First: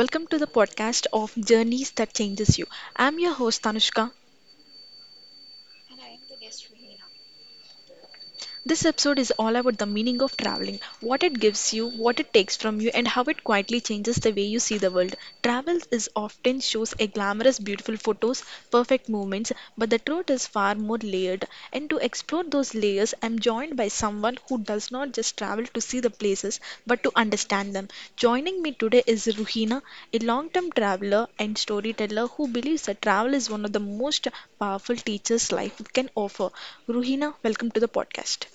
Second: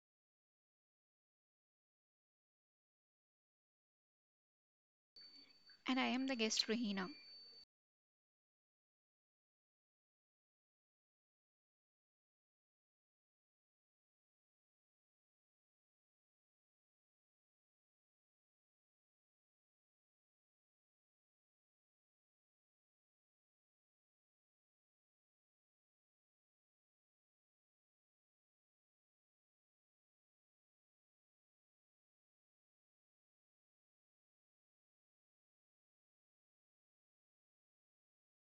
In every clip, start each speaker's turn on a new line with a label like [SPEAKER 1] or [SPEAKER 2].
[SPEAKER 1] welcome to the podcast of Journeys That Changes You. I'm your host Tanushka.
[SPEAKER 2] And I am the guest, Ruhina.
[SPEAKER 1] This episode is all about the meaning of traveling, what it gives you, what it takes from you, and how it quietly changes the way you see the world. Travel is often shows a glamorous, beautiful photos, perfect moments, but the truth is far more layered. And to explore those layers, I'm joined by someone who does not just travel to see the places but to understand them. Joining me today is Ruhina, a long term traveler and storyteller who believes that travel is one of the most powerful teachers life can offer. Ruhina, welcome to the podcast.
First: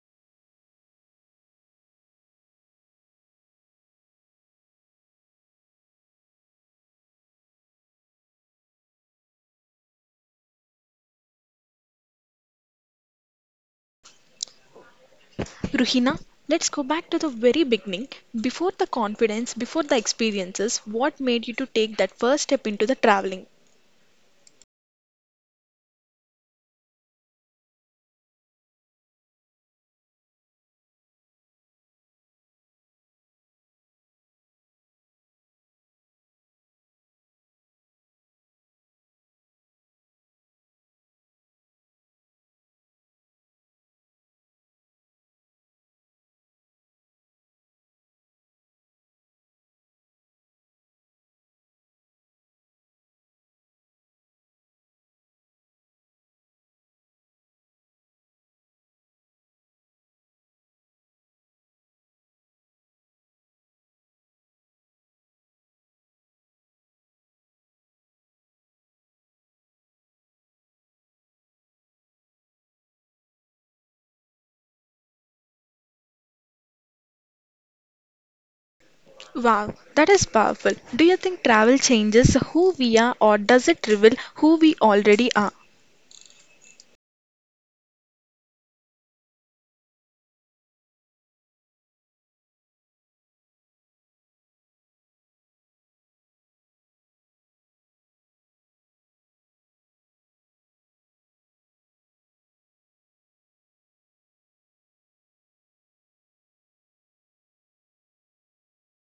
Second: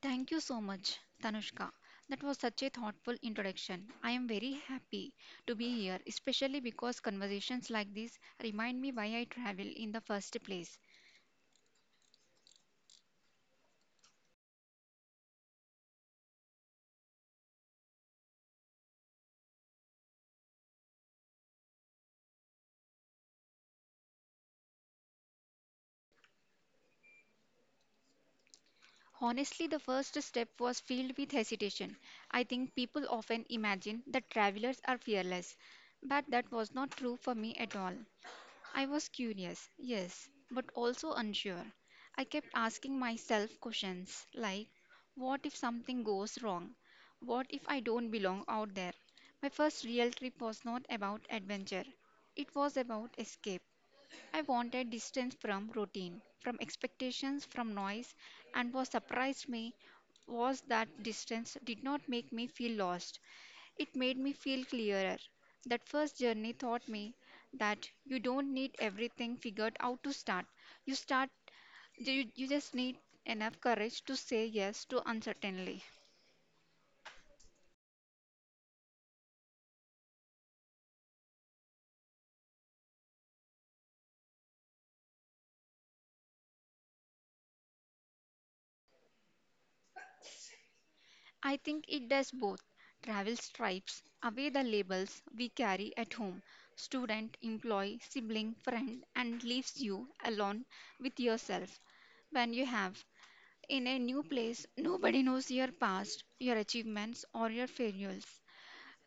[SPEAKER 2] Thank you so much, Tanushka. That was such a thoughtful introduction. I am very happy to be here, especially because conversations like this remind me why I travel in the first place.
[SPEAKER 1] Ruhina, let's go back to the very beginning. Before the confidence, before the experiences, what made you to take that first step into the traveling?
[SPEAKER 2] Honestly, the first step was filled with hesitation. I think people often imagine that travelers are fearless, but that was not true for me at all. I was curious, yes, but also unsure. I kept asking myself questions like, what if something goes wrong? What if I don't belong out there? My first real trip was not about adventure, it was about escape. I wanted distance from routine, from expectations, from noise, and what surprised me was that distance did not make me feel lost. It made me feel clearer. That first journey taught me that you don't need everything figured out to start. You start you just need enough courage to say yes to uncertainty.
[SPEAKER 1] Wow, that is powerful. Do you think travel changes who we are or does it reveal who we already are?
[SPEAKER 2] I think it does both. Travel stripes away the labels we carry at home student, employee, sibling, friend, and leaves you alone with yourself. When you have in a new place, nobody knows your past, your achievements, or your failures.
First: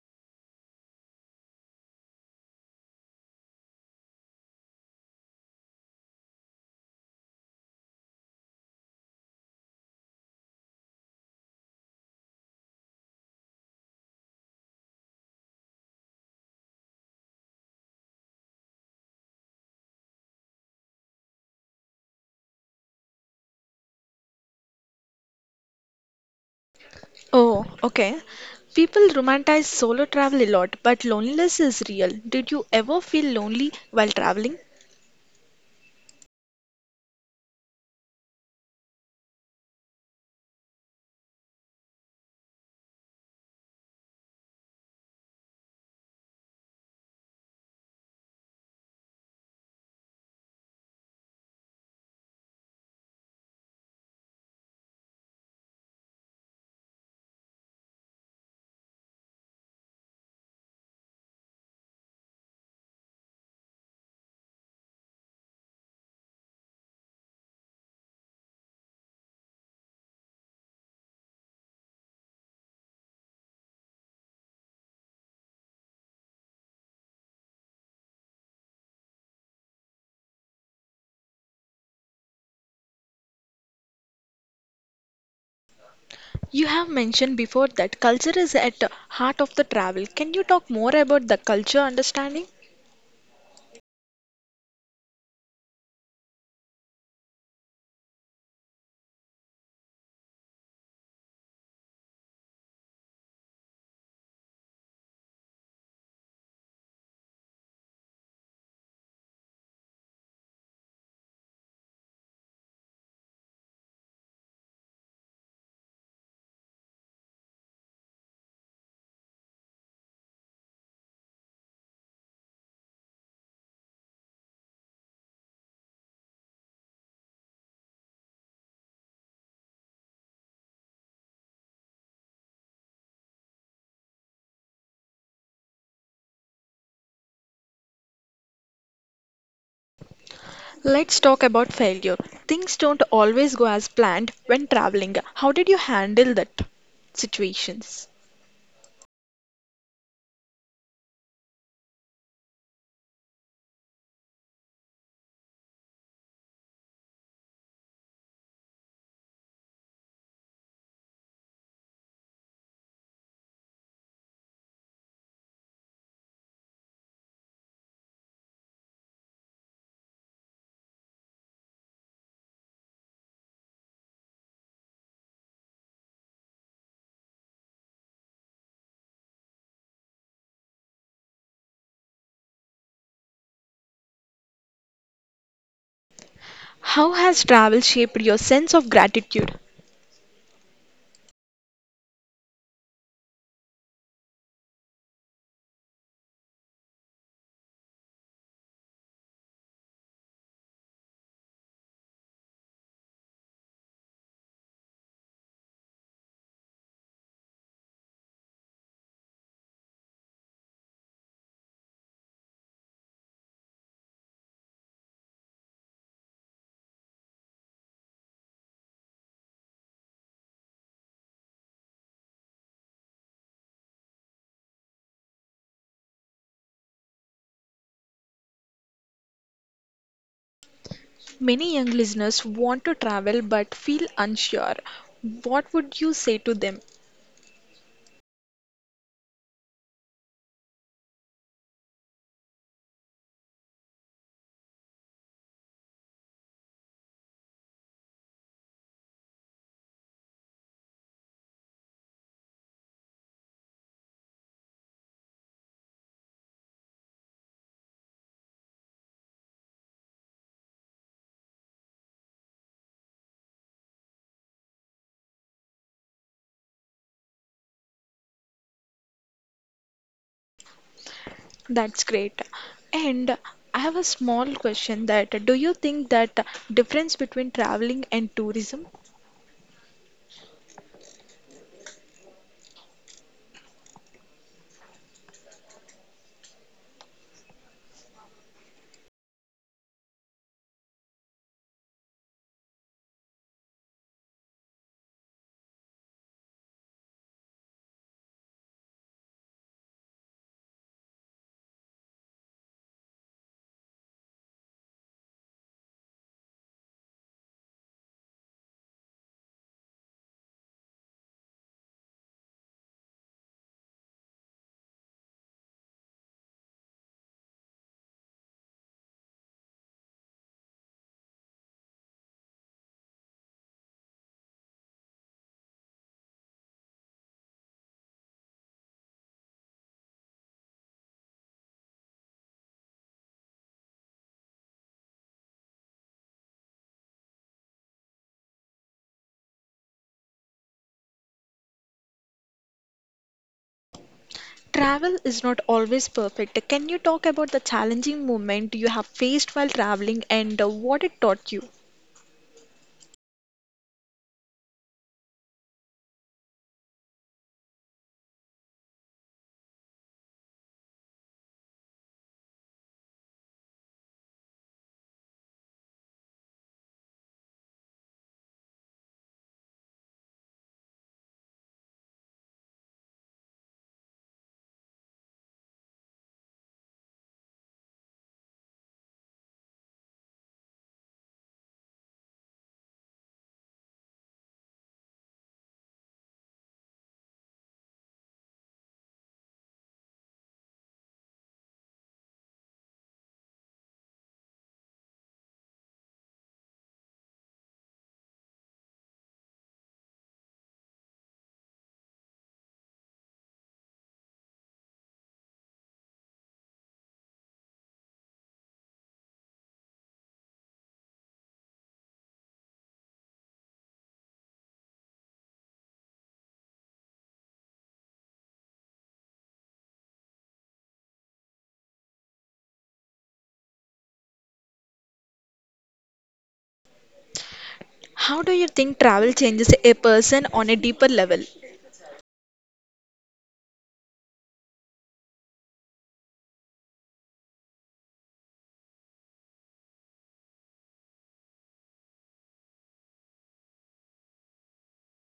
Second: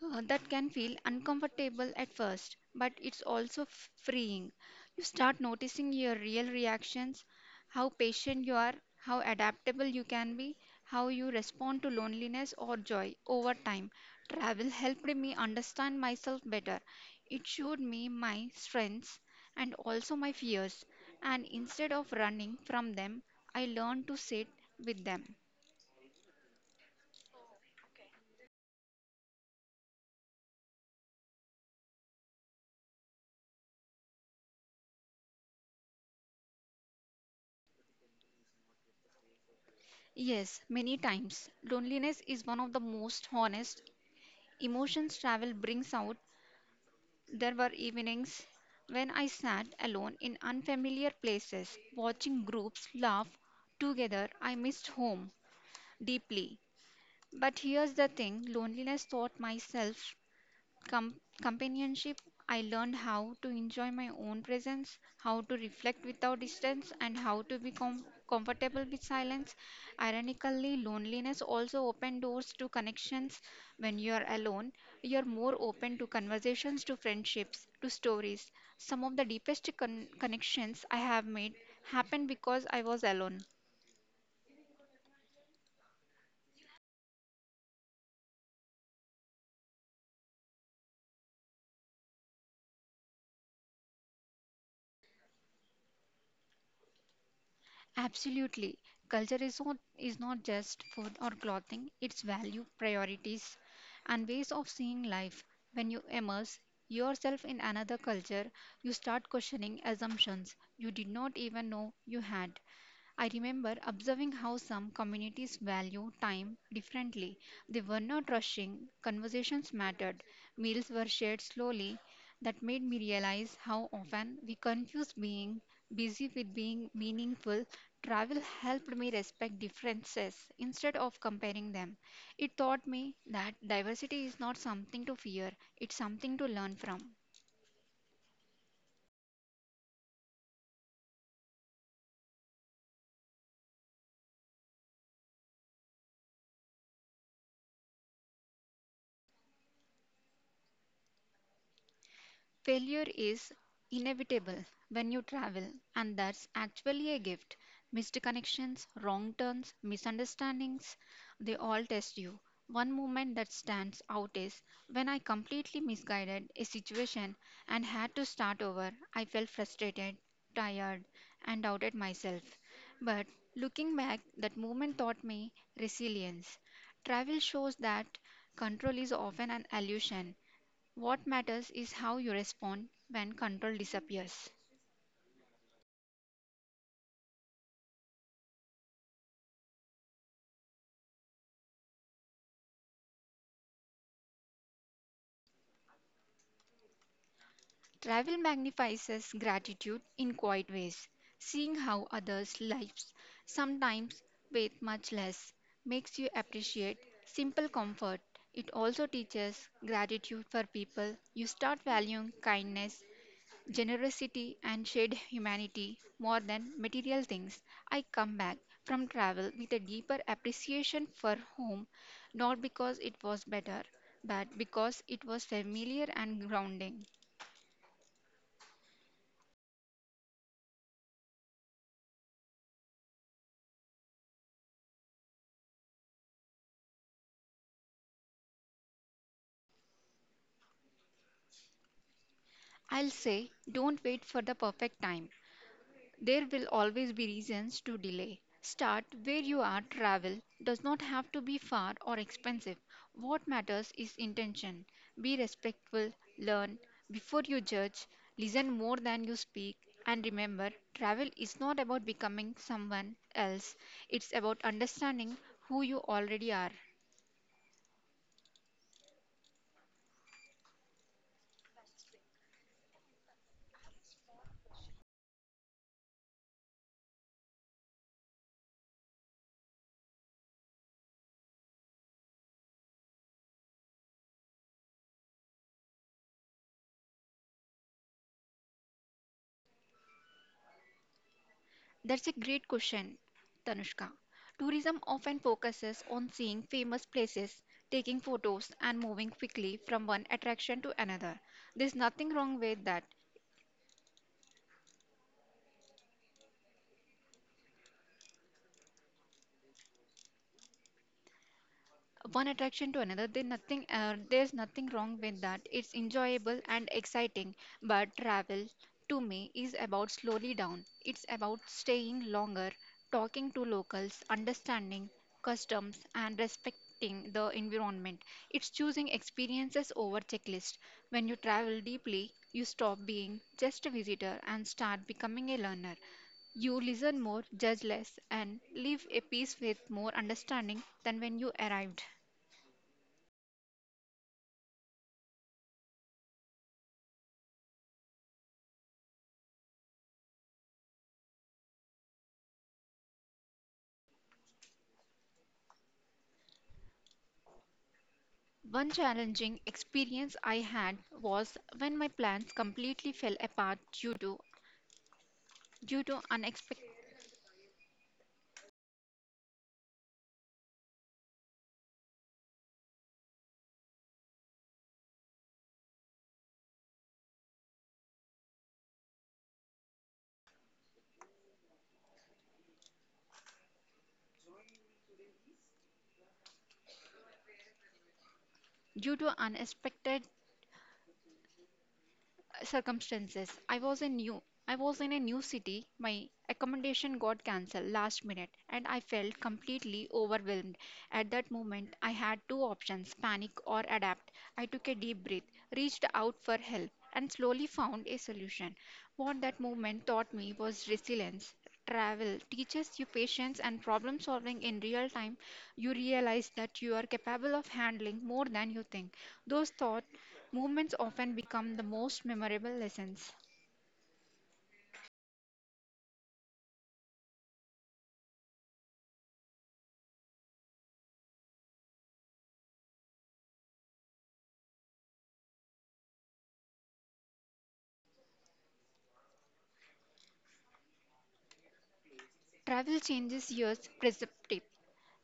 [SPEAKER 2] That can feel uncomfortable at first, but it's also freeing. You start noticing your real reactions, how patient you are, how adaptable you can be, how you respond to loneliness or joy over time. Travel helped me understand myself better. It showed me my strengths and also my fears, and instead of running from them, I learned to sit with them.
[SPEAKER 1] Oh, okay. People romanticize solo travel a lot, but loneliness is real. Did you ever feel lonely while traveling?
[SPEAKER 2] Yes, many times. Loneliness is one of the most honest emotions travel brings out. There were evenings when I sat alone in unfamiliar places, watching groups laugh together. I missed home deeply. But here's the thing loneliness taught myself companionship. I learned how to enjoy my own presence, how to reflect without distance, and how to be comfortable with silence. Ironically, loneliness also opened doors to connections. When you are alone, you are more open to conversations, to friendships, to stories. Some of the deepest connections I have made happened because I was alone.
[SPEAKER 1] You have mentioned before that culture is at the heart of the travel. Can you talk more about the culture understanding?
[SPEAKER 2] Absolutely. Culture is not just food or clothing, it's value, priorities, and ways of seeing life. When you immerse yourself in another culture, you start questioning assumptions you did not even know you had. I remember observing how some communities value time differently. They were not rushing, conversations mattered, meals were shared slowly. That made me realize how often we confuse being busy with being meaningful. Travel helped me respect differences instead of comparing them. It taught me that diversity is not something to fear, it's something to learn from.
[SPEAKER 1] Let's talk about failure. Things don't always go as planned when traveling. How did you handle that situations?
[SPEAKER 2] Failure is inevitable when you travel, and that's actually a gift. Missed connections, wrong turns, misunderstandings, they all test you. One moment that stands out is when I completely misguided a situation and had to start over. I felt frustrated, tired, and doubted myself. But looking back, that moment taught me resilience. Travel shows that control is often an illusion. What matters is how you respond when control disappears.
[SPEAKER 1] How has travel shaped your sense of gratitude?
[SPEAKER 2] Travel magnifies us gratitude in quiet ways. Seeing how others' lives, sometimes with much less, makes you appreciate simple comfort. It also teaches gratitude for people. You start valuing kindness generosity and shared humanity more than material things. I come back from travel with a deeper appreciation for home, not because it was better, but because it was familiar and grounding.
[SPEAKER 1] Many young listeners want to travel but feel unsure. What would you say to them?
[SPEAKER 2] I'll say, don't wait for the perfect time. There will always be reasons to delay. Start where you are. Travel does not have to be far or expensive. What matters is intention. Be respectful, learn before you judge, listen more than you speak, and remember travel is not about becoming someone else, it's about understanding who you already are.
[SPEAKER 1] That's great. And I have a small question that do you think that difference between traveling and tourism?
[SPEAKER 2] That's a great question, Tanushka. Tourism often focuses on seeing famous places, taking photos, and moving quickly from one attraction to another. There's nothing wrong with that. One attraction to another there nothing there's nothing wrong with that. It's enjoyable and exciting, but travel to me is about slowly down. It's about staying longer, talking to locals, understanding customs, and respecting the environment. It's choosing experiences over checklist. When you travel deeply, you stop being just a visitor and start becoming a learner. You listen more, judge less, and leave a peace with more understanding than when you arrived.
[SPEAKER 1] Travel is not always perfect. Can you talk about the challenging moment you have faced while traveling and what it taught you?
[SPEAKER 2] One challenging experience I had was when my plans completely fell apart due to unexpected due to unexpected circumstances. I was in a new city. My accommodation got cancelled last minute and I felt completely overwhelmed. At that moment, I had two options, panic or adapt. I took a deep breath, reached out for help, and slowly found a solution. What that movement taught me was resilience. Travel teaches you patience and problem solving in real time. You realize that you are capable of handling more than you think. Those thought movements often become the most memorable lessons.
[SPEAKER 1] How do you think travel changes a person on a deeper level?
[SPEAKER 2] Travel changes your perspective.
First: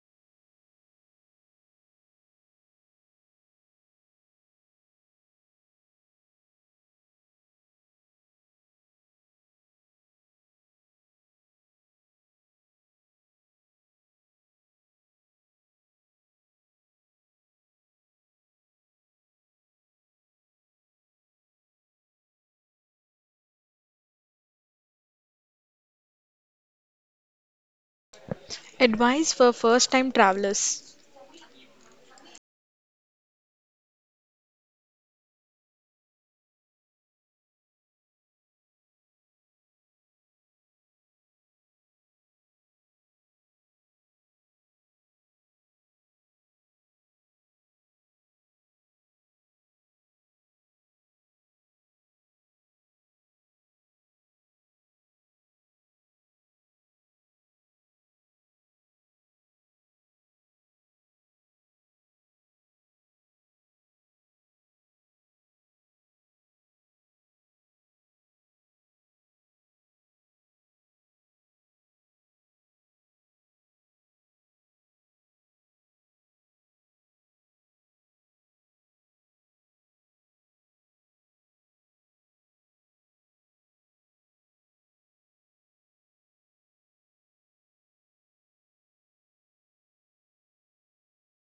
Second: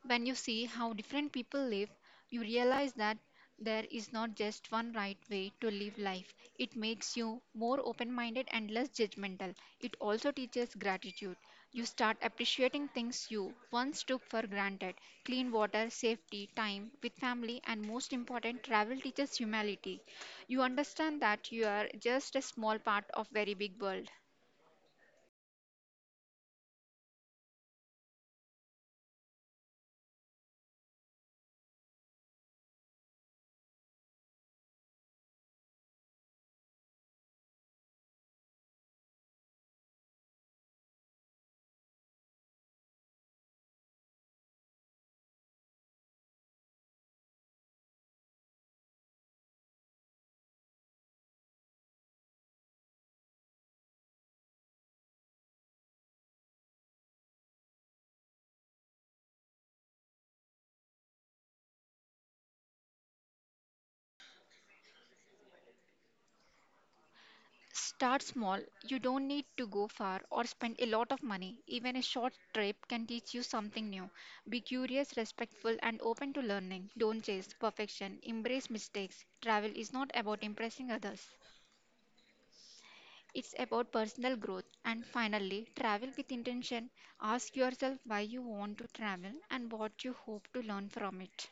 [SPEAKER 2] When you see how different people live, you realize that there is not just one right way to live life. It makes you more open minded and less judgmental. It also teaches gratitude. You start appreciating things you once took for granted clean water, safety, time with family, and most important, travel teaches humility. You understand that you are just a small part of very big world.
[SPEAKER 1] Advice for first time travelers.
[SPEAKER 2] Start small. You don't need to go far or spend a lot of money. Even a short trip can teach you something new. Be curious, respectful, and open to learning. Don't chase perfection. Embrace mistakes. Travel is not about impressing others, it's about personal growth. And finally, travel with intention. Ask yourself why you want to travel and what you hope to learn from it.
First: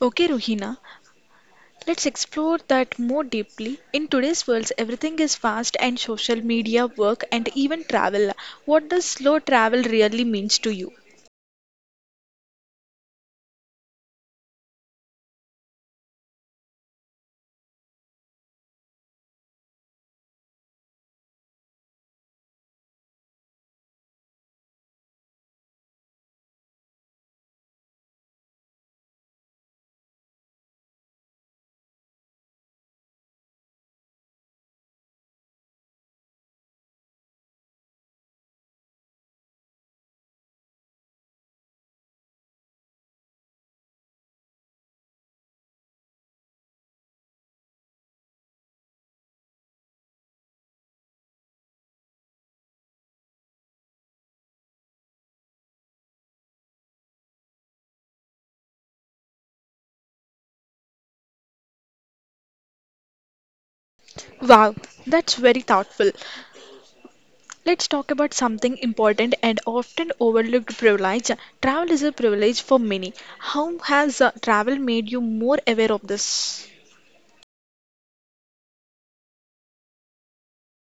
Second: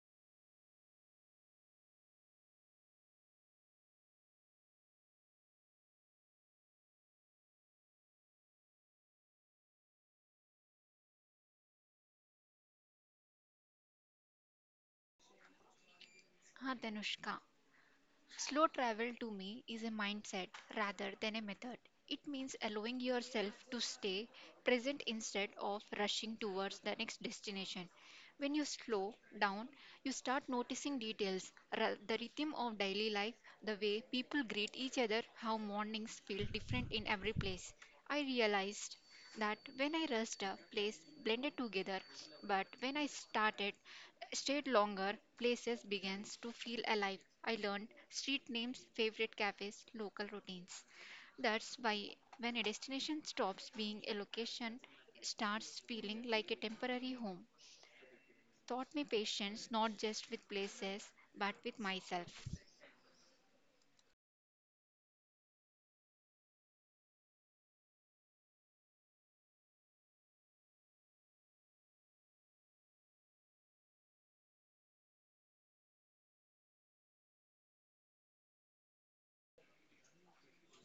[SPEAKER 1] Okay, Ruhina, let's explore that more deeply. In today's world, everything is fast and social media, work, and even travel. What does slow travel really means to you?
[SPEAKER 2] Ah, Danushka. Slow travel to me is a mindset rather than a method. It means allowing yourself to stay present instead of rushing towards the next destination. When you slow down, you start noticing details, the rhythm of daily life, the way people greet each other, how mornings feel different in every place. I realized that when I rushed a place blended together, but when I started stayed longer, places begins to feel alive. I learned street names, favorite cafes, local routines. That's why when a destination stops being a location, it starts feeling like a temporary home. Taught me patience not just with places but with myself.
[SPEAKER 1] Wow, that's very thoughtful. Let's talk about something important and often overlooked privilege. Travel is a privilege for many. How has travel made you more aware of this?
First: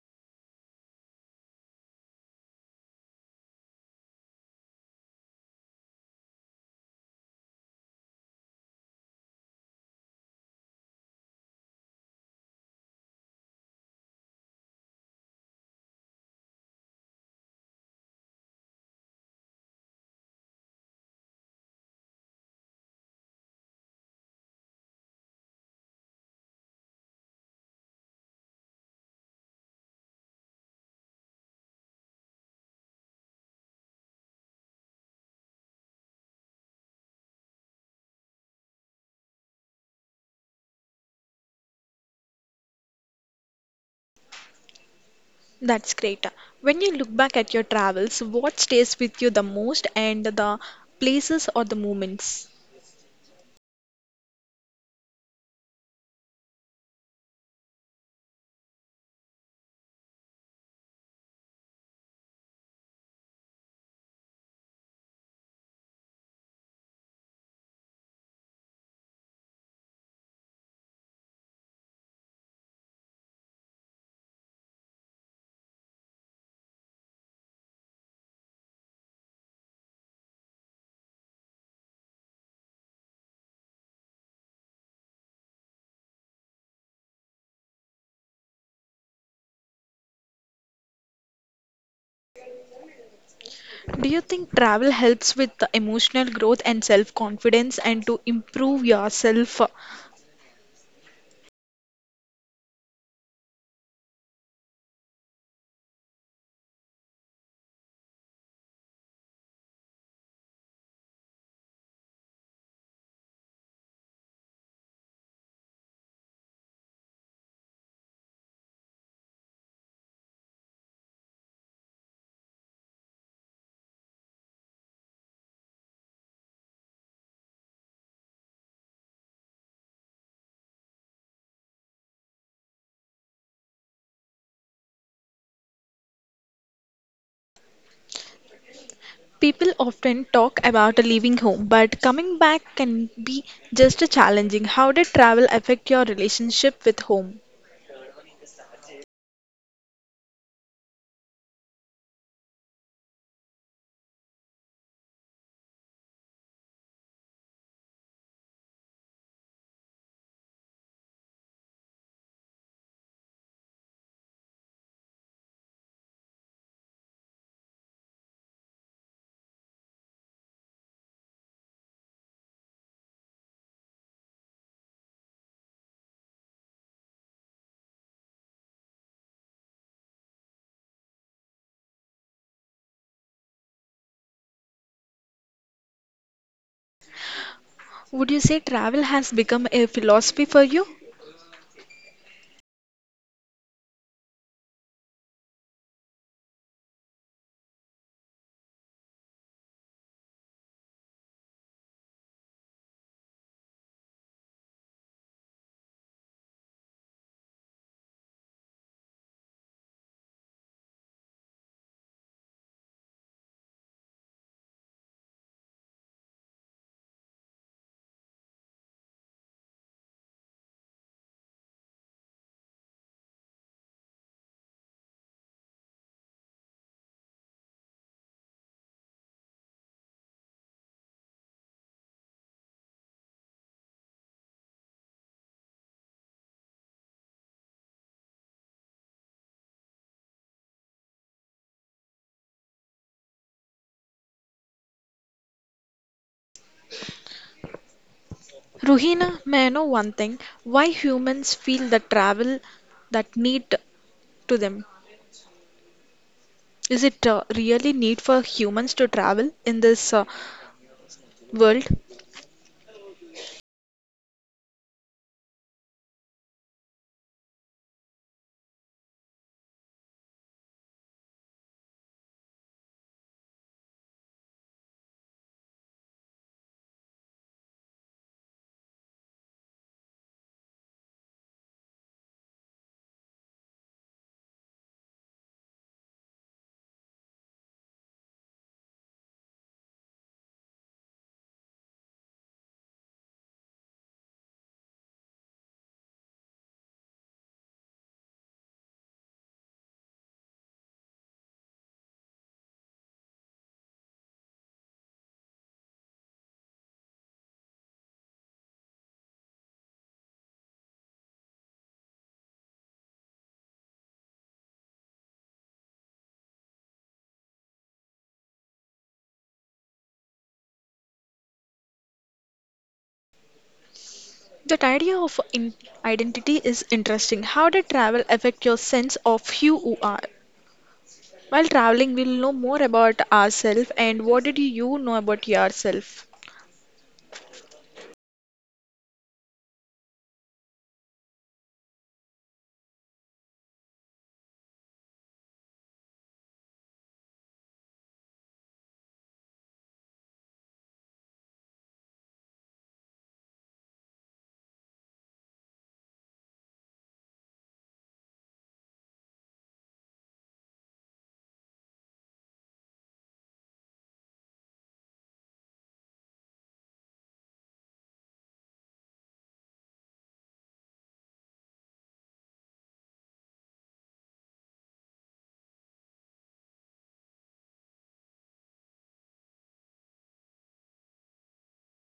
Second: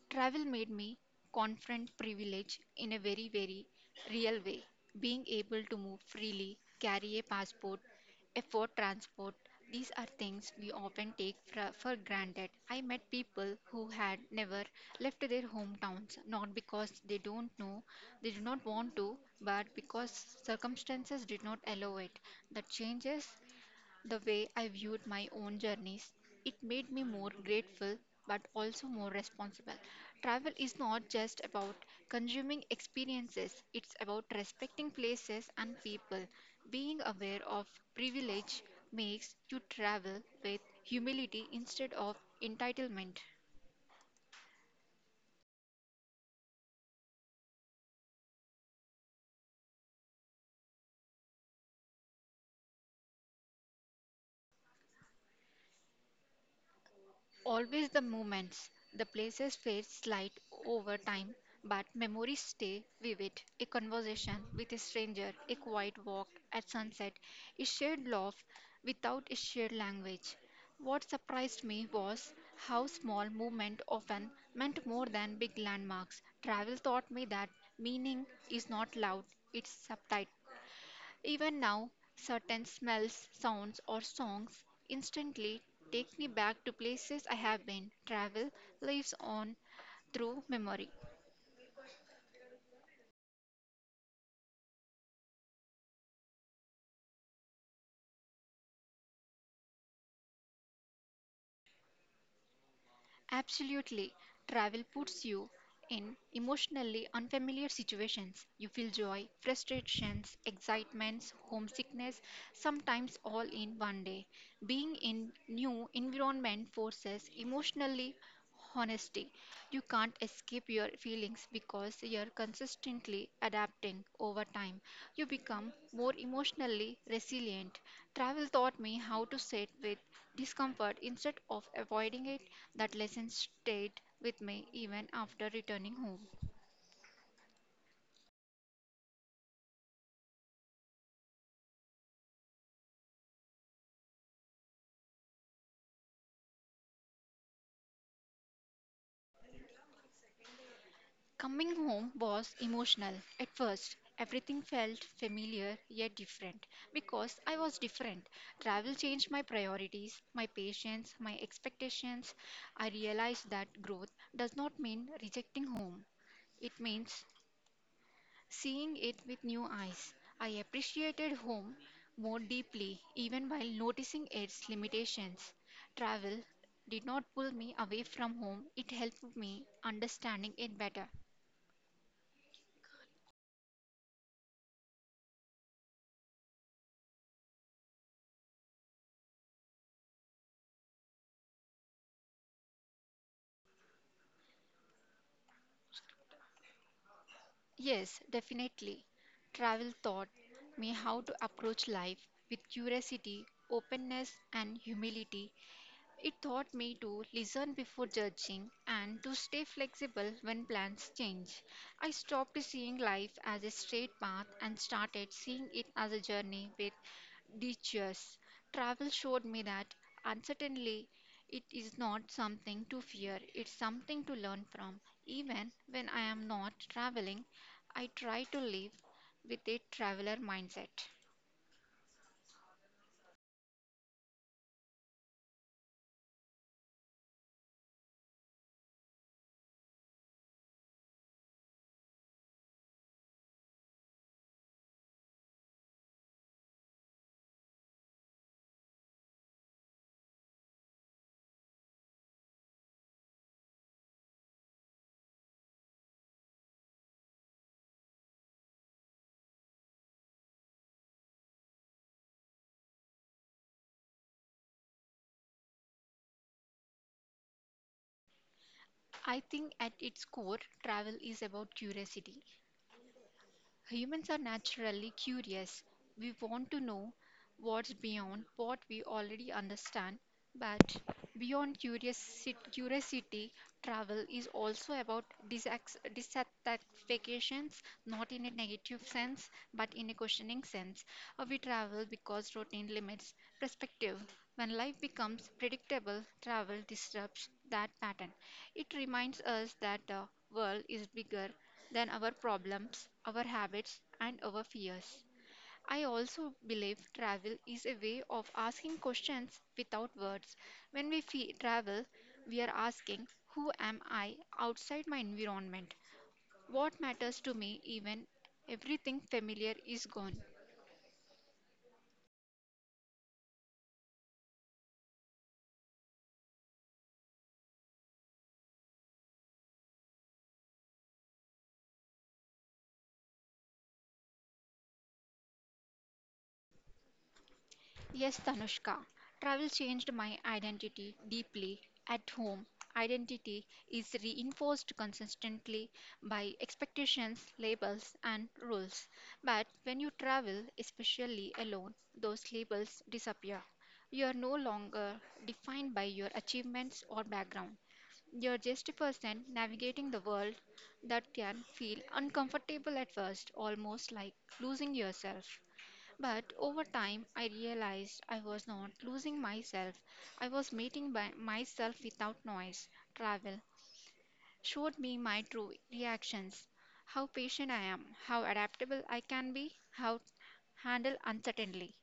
[SPEAKER 2] Travel made me confront privilege in a very, very real way. Being able to move freely, carry a passport, afford transport, these are things we often take for granted. I met people who had never left their hometowns, not because they don't know, they do not want to, but because circumstances did not allow it. The changes the way I viewed my own journeys. It made me more grateful but also more responsible. Travel is not just about consuming experiences, it's about respecting places and people. Being aware of privilege makes you travel with humility instead of entitlement.
[SPEAKER 1] That's great. When you look back at your travels, what stays with you the most and the places or the moments?
[SPEAKER 2] Always the moments, the places fade slight over time, but memories stay vivid. A conversation with a stranger, a quiet walk at sunset, a shared laugh without a shared language. What surprised me was how small movement often meant more than big landmarks. Travel taught me that meaning is not loud, it's subtle. Even now, certain smells, sounds, or songs instantly take me back to places I have been. Travel lives on through memory.
[SPEAKER 1] Do you think travel helps with the emotional growth and self confidence and to improve yourself?
[SPEAKER 2] Absolutely, travel puts you in emotionally unfamiliar situations. You feel joy, frustrations, excitements, homesickness, sometimes all in one day. Being in new environment forces emotionally honesty. You can't escape your feelings because you're consistently adapting over time. You become more emotionally resilient. Travel taught me how to sit with discomfort instead of avoiding it. That lesson stayed with me even after returning home.
[SPEAKER 1] People often talk about leaving home, but coming back can be just as challenging. How did travel affect your relationship with home?
[SPEAKER 2] Coming home was emotional. At first, everything felt familiar yet different because I was different. Travel changed my priorities, my patience, my expectations. I realized that growth does not mean rejecting home, it means seeing it with new eyes. I appreciated home more deeply even while noticing its limitations. Travel did not pull me away from home, it helped me understanding it better.
[SPEAKER 1] Would you say travel has become a philosophy for you?
[SPEAKER 2] Yes, definitely. Travel taught me how to approach life with curiosity, openness, and humility it taught me to listen before judging and to stay flexible when plans change. I stopped seeing life as a straight path and started seeing it as a journey with detours. Travel showed me that uncertainty it is not something to fear, it's something to learn from. Even when I am not traveling, I try to live with a traveler mindset.
[SPEAKER 1] Ruhina, may I know one thing? Why humans feel the travel that need to them? Is it really need for humans to travel in this world?
[SPEAKER 2] I think at its core, travel is about curiosity. Humans are naturally curious. We want to know what's beyond what we already understand, but beyond curiosity, travel is also about dissatisfactions, not in a negative sense, but in a questioning sense. We travel because routine limits perspective. When life becomes predictable, travel disrupts that pattern. It reminds us that the world is bigger than our problems, our habits, and our fears. I also believe travel is a way of asking questions without words. When travel, we are asking, who am I outside my environment? What matters to me, even everything familiar is gone?
[SPEAKER 1] That idea of identity is interesting. How did travel affect your sense of who you are? While traveling, we'll know more about ourselves and what did you know about yourself?
[SPEAKER 2] Yes, Tanushka. Travel changed my identity deeply. At home, identity is reinforced consistently by expectations, labels, and rules. But when you travel, especially alone, those labels disappear. You are no longer defined by your achievements or background. You're just a person navigating the world that can feel uncomfortable at first, almost like losing yourself. But over time, I realized I was not losing myself. I was meeting by myself without noise. Travel showed me my true reactions, how patient I am, how adaptable I can be, how to handle uncertainty.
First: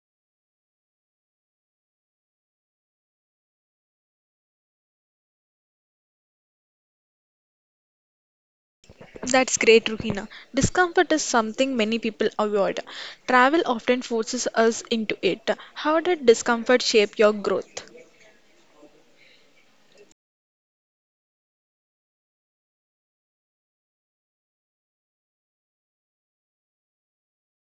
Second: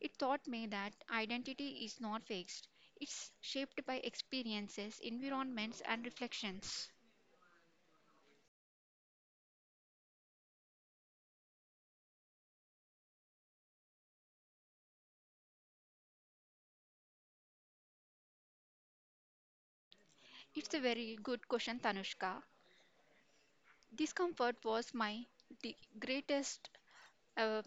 [SPEAKER 2] It taught me that identity is not fixed. It's shaped by experiences, environments, and reflections.
[SPEAKER 1] That's great, Ruhina. Discomfort is something many people avoid. Travel often forces us into it. How did discomfort shape your growth?
[SPEAKER 2] It's a very good question, Tanushka. Discomfort was my greatest uh,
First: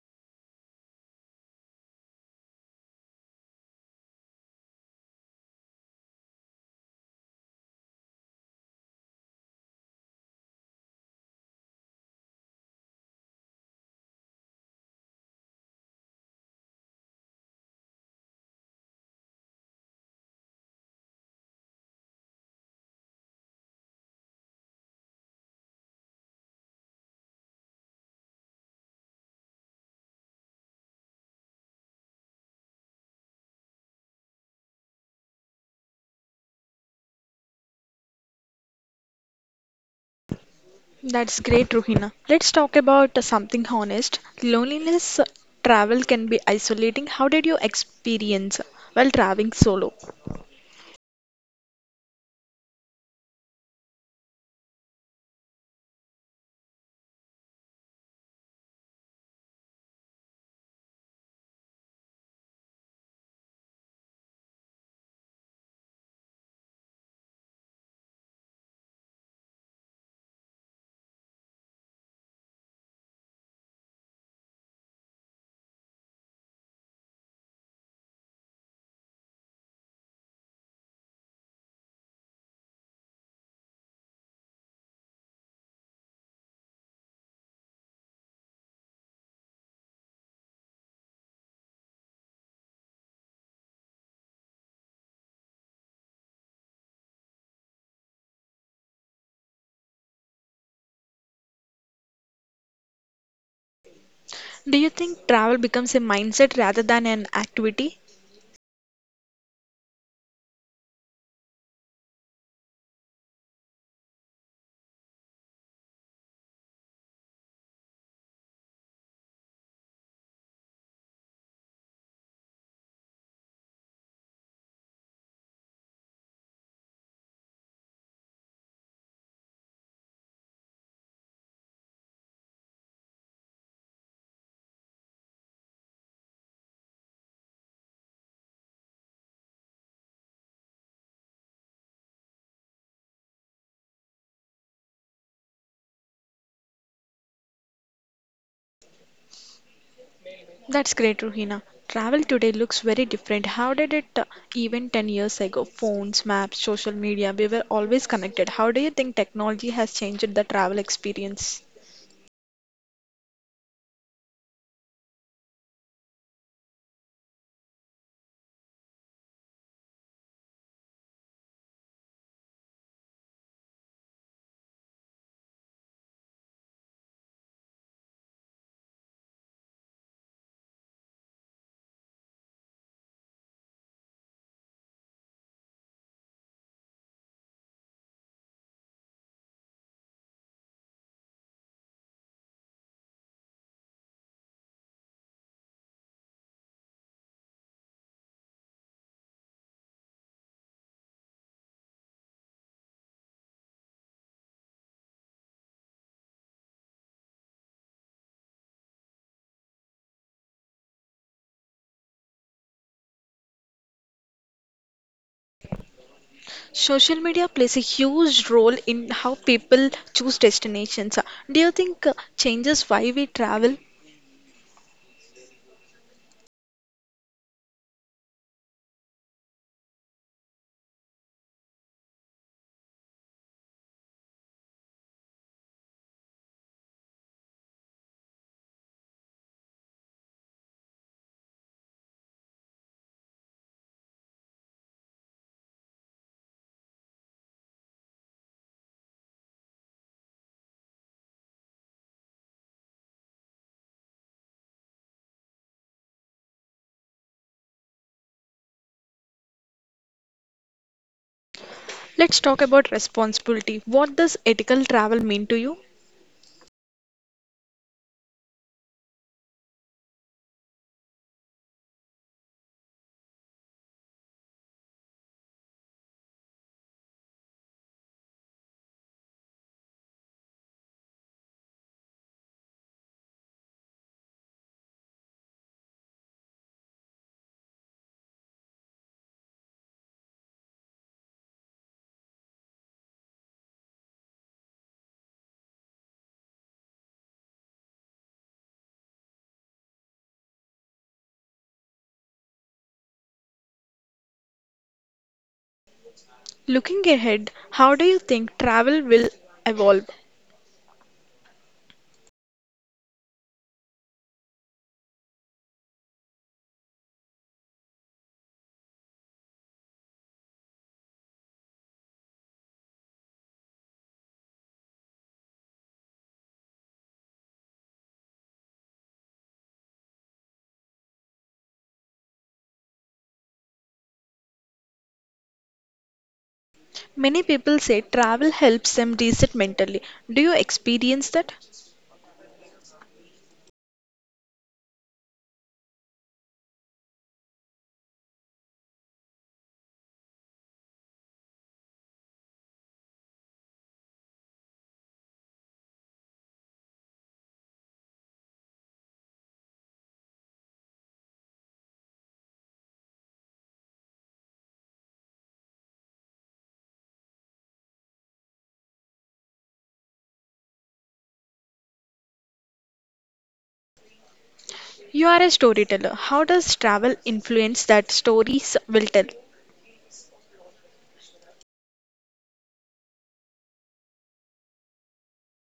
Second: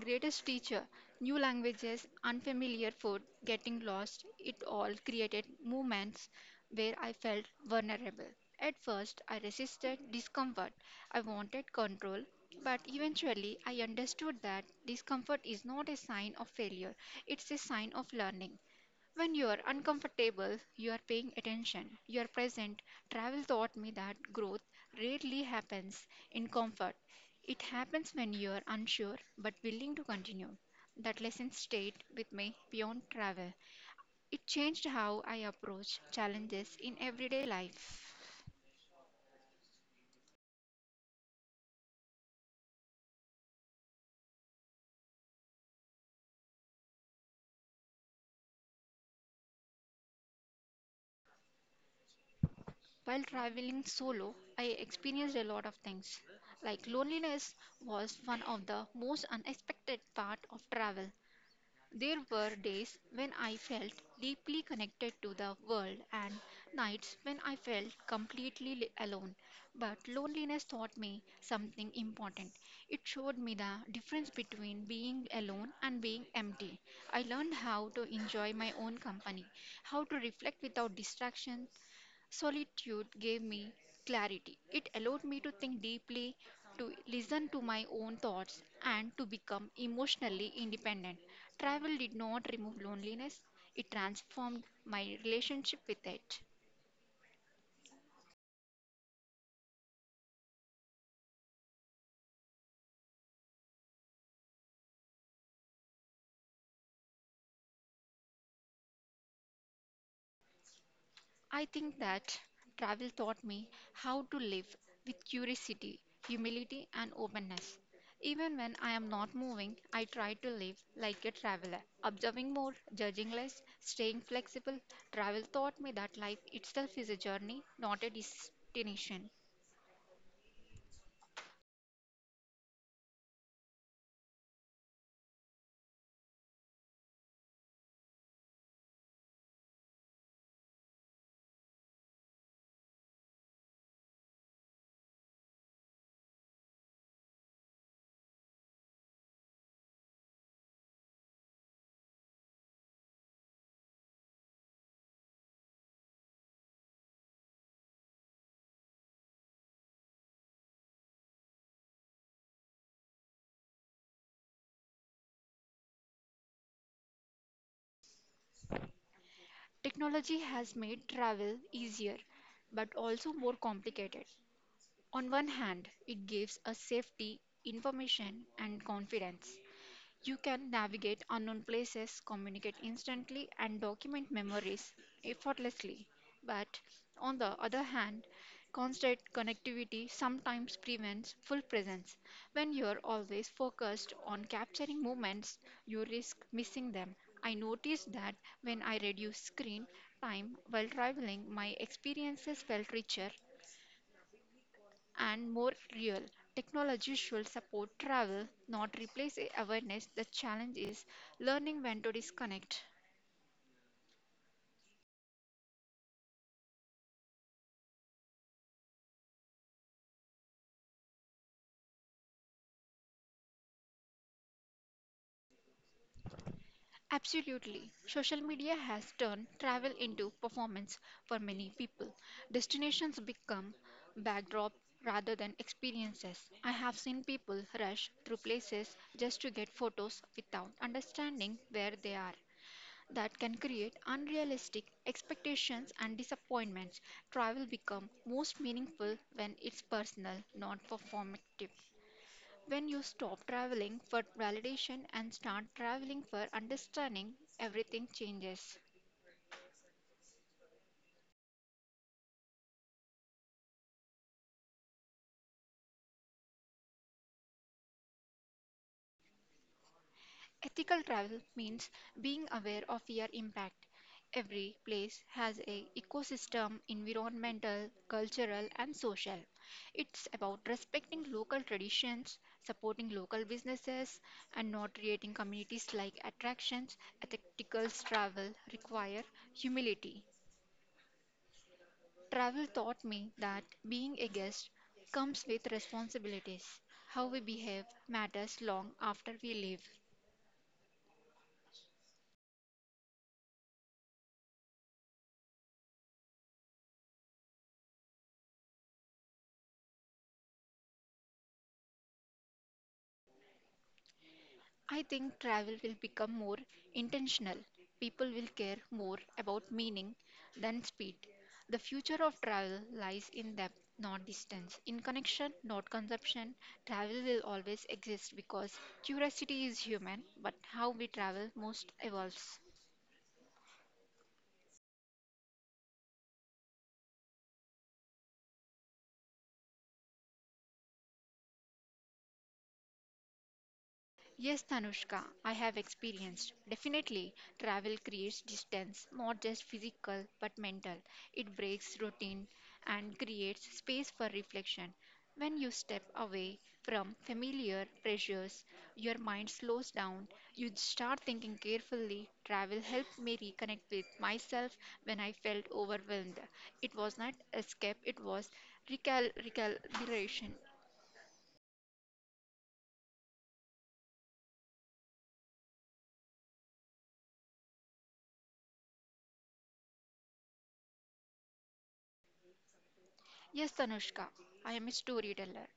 [SPEAKER 2] Greatest teacher, new languages, unfamiliar food, getting lost, it all created moments where I felt vulnerable. At first, I resisted discomfort. I wanted control, but eventually, I understood that discomfort is not a sign of failure, it's a sign of learning. When you are uncomfortable, you are paying attention, you are present. Travel taught me that growth rarely happens in comfort. It happens when you are unsure but willing to continue. That lesson stayed with me beyond travel. It changed how I approach challenges in everyday life.
[SPEAKER 1] That's great, Ruhina. Let's talk about something honest. Loneliness travel can be isolating. How did you experience while traveling solo?
[SPEAKER 2] While traveling solo, I experienced a lot of things. Like loneliness was one of the most unexpected part of travel. There were days when I felt deeply connected to the world and nights when I felt completely alone. But loneliness taught me something important. It showed me the difference between being alone and being empty. I learned how to enjoy my own company, how to reflect without distractions. Solitude gave me clarity. It allowed me to think deeply, to listen to my own thoughts, and to become emotionally independent. Travel did not remove loneliness, it transformed my relationship with it.
[SPEAKER 1] Do you think travel becomes a mindset rather than an activity?
[SPEAKER 2] I think that travel taught me how to live with curiosity, humility, and openness. Even when I am not moving, I try to live like a traveler, observing more, judging less, staying flexible. Travel taught me that life itself is a journey, not a destination.
[SPEAKER 1] That's great, Ruhina. Travel today looks very different. How did it even 10 years ago? Phones, maps, social media, we were always connected. How do you think technology has changed the travel experience?
[SPEAKER 2] Technology has made travel easier, but also more complicated. On one hand, it gives us safety, information, and confidence. You can navigate unknown places, communicate instantly, and document memories effortlessly. But on the other hand, constant connectivity sometimes prevents full presence. When you're always focused on capturing moments, you risk missing them. I noticed that when I reduced screen time while traveling, my experiences felt richer and more real. Technology should support travel, not replace awareness. The challenge is learning when to disconnect.
[SPEAKER 1] Social media plays a huge role in how people choose destinations. Do you think changes why we travel?
[SPEAKER 2] Absolutely. Social media has turned travel into performance for many people. Destinations become backdrop rather than experiences. I have seen people rush through places just to get photos without understanding where they are. That can create unrealistic expectations and disappointments. Travel becomes most meaningful when it's personal, not performative. When you stop traveling for validation and start traveling for understanding, everything changes.
[SPEAKER 1] Let's talk about responsibility. What does ethical travel mean to you?
[SPEAKER 2] Ethical travel means being aware of your impact. Every place has a ecosystem, environmental, cultural and social. It's about respecting local traditions, supporting local businesses and not creating communities like attractions. Ethical travel require humility. Travel taught me that being a guest comes with responsibilities. How we behave matters long after we leave.
[SPEAKER 1] Looking ahead, how do you think travel will evolve?
[SPEAKER 2] I think travel will become more intentional. People will care more about meaning than speed. The future of travel lies in depth, not distance. In connection, not consumption, travel will always exist because curiosity is human, but how we travel most evolves.
[SPEAKER 1] Many people say travel helps them reset mentally. Do you experience that?
[SPEAKER 2] Yes, Tanushka, I have experienced. Definitely, travel creates distance, not just physical but mental. It breaks routine and creates space for reflection. When you step away from familiar pressures, your mind slows down. You start thinking carefully. Travel helped me reconnect with myself when I felt overwhelmed. It was not escape, it was recalibration.
[SPEAKER 1] You are a storyteller. How does travel influence that stories will tell?
[SPEAKER 2] Yes, Tanushka, I am a storyteller.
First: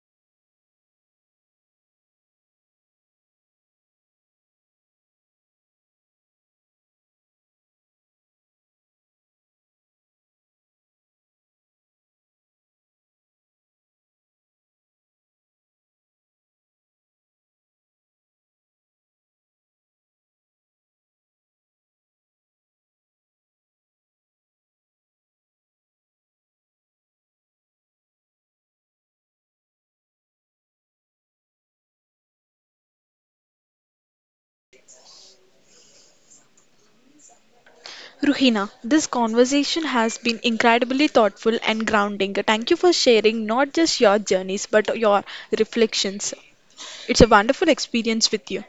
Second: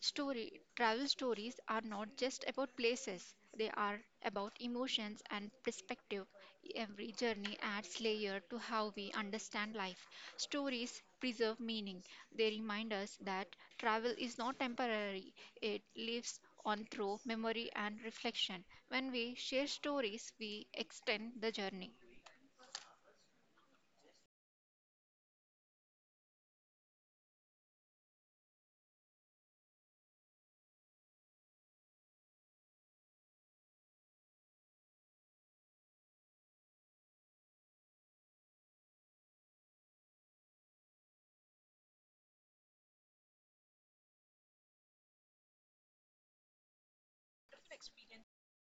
[SPEAKER 2] Story Travel stories are not just about places, they are about emotions and perspective. Every journey adds layer to how we understand life. Stories preserve meaning. They remind us that travel is not temporary. It lives on through memory and reflection. When we share stories, we extend the journey.
[SPEAKER 1] Ruhina, this conversation has been incredibly thoughtful and grounding. Thank you for sharing not just your journeys but your reflections. It's a wonderful experience with you.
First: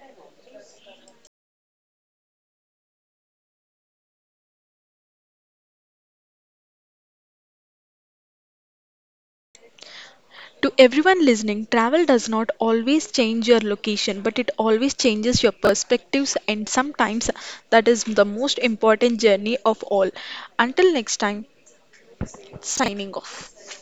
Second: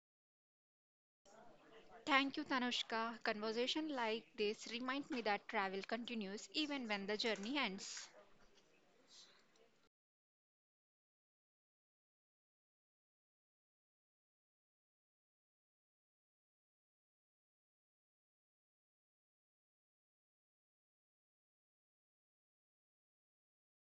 [SPEAKER 2] Thank you, Tanushka. Conversation like this remind me that travel continues even when the journey ends.
[SPEAKER 1] To everyone listening, travel does not always change your location, but it always changes your perspectives, and sometimes that is the most important journey of all. Until next time, signing off.